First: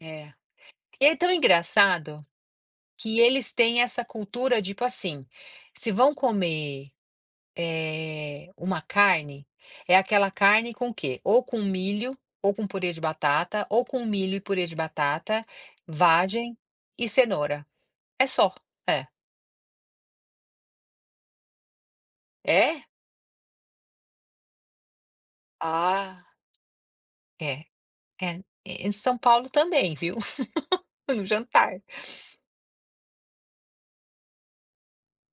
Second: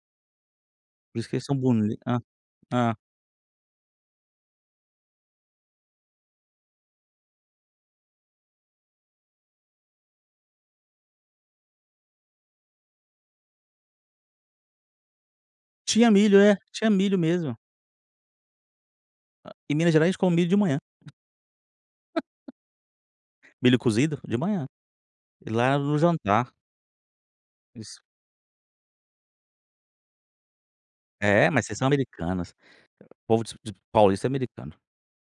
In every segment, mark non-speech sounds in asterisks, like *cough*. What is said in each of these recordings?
É, e é Por isso tão que eles sáo boni hã, engraçado, hã. que eles têm essa cultura, tipo, assim, se vão comer, eh, uma carne, é aquela carne com o quê? Ou com milho, ou com purê de batata, ou com milho e purê de batata, Tinha milho, é, vagem tinha e milho mesmo. cenoura, é só, é. Em Minas Gerais eles come milho de manhã. *chuckles* É? Milho cozido de manhã, e lá no Ah. jantar. É, Isso. é em São Paulo também, viu, *laughs* no É mas vocês jantar. são americanas, povo de de paulista é americano.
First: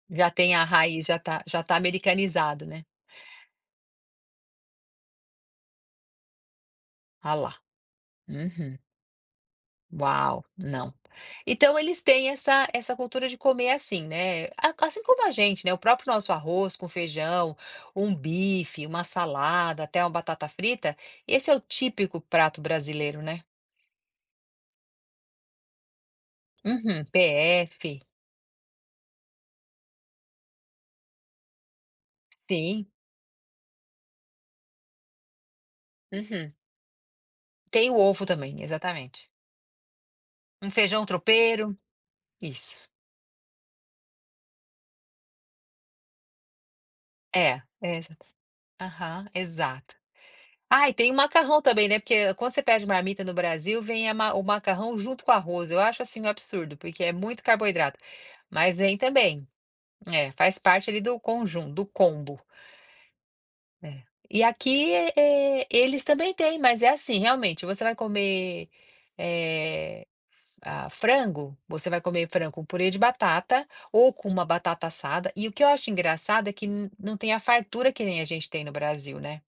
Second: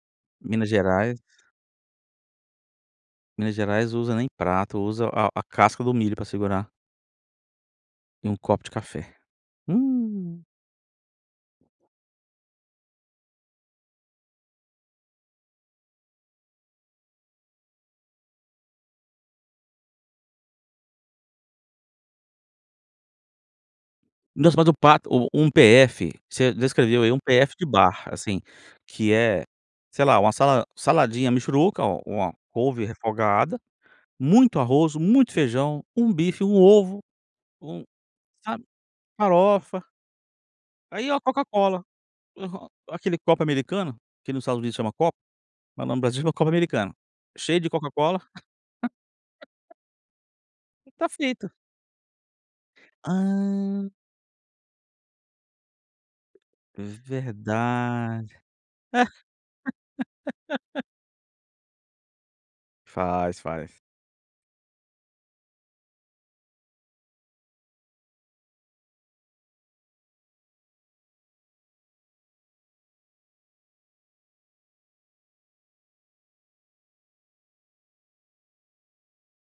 Já tem a Minas raiz já Gerais está já está americanizado, né. Minas Gerais usa nem prato, usa a a casca do milho para segurar Ah, lá, e um copo de uhum. café, hum. Uau, não, então eles têm essa essa cultura de comer assim, né, assim como a gente, né, o próprio nosso arroz com feijão, um bife, uma salada, até uma batata frita, esse é o típico prato brasileiro, né. Nossa mas o prato o um PF, você descreveu Uhum, aí um PF de PF. bar, assim, que é, sei lá uma sala saladinha mixuruca o uma couve Sim. refogada, muito arroz, muito feijão, um bife, Uhum. um ovo, um Tem o ovo também, sabe, exatamente. farofa Um feijão aí a tropeiro, Coca-Cola, aham, isso. aquele copo americano, que no Estados Unidos chama copo, mas no Brasil chama copo americano, cheio É, de Coca-Cola. exato, aham, *laughs* exato, ah, E e tá tem o feito. macarrão também, né, porque quando você pede marmita no Brasil Ah. vem a ma o macarrão junto com o arroz, eu acho assim um absurdo, porque é muito carboidrato, Verdade. mas vem também, é, faz *laughs* parte ali do conjun do combo. Faz, faz. É, e aqui, eh, eles também têm, mas é assim realmente, você vai comer, eh, f ah, frango, você vai comer frango com purê de batata, ou com uma batata assada, e o que eu acho engraçado é que não tem a fartura que nem a gente tem no Brasil, né?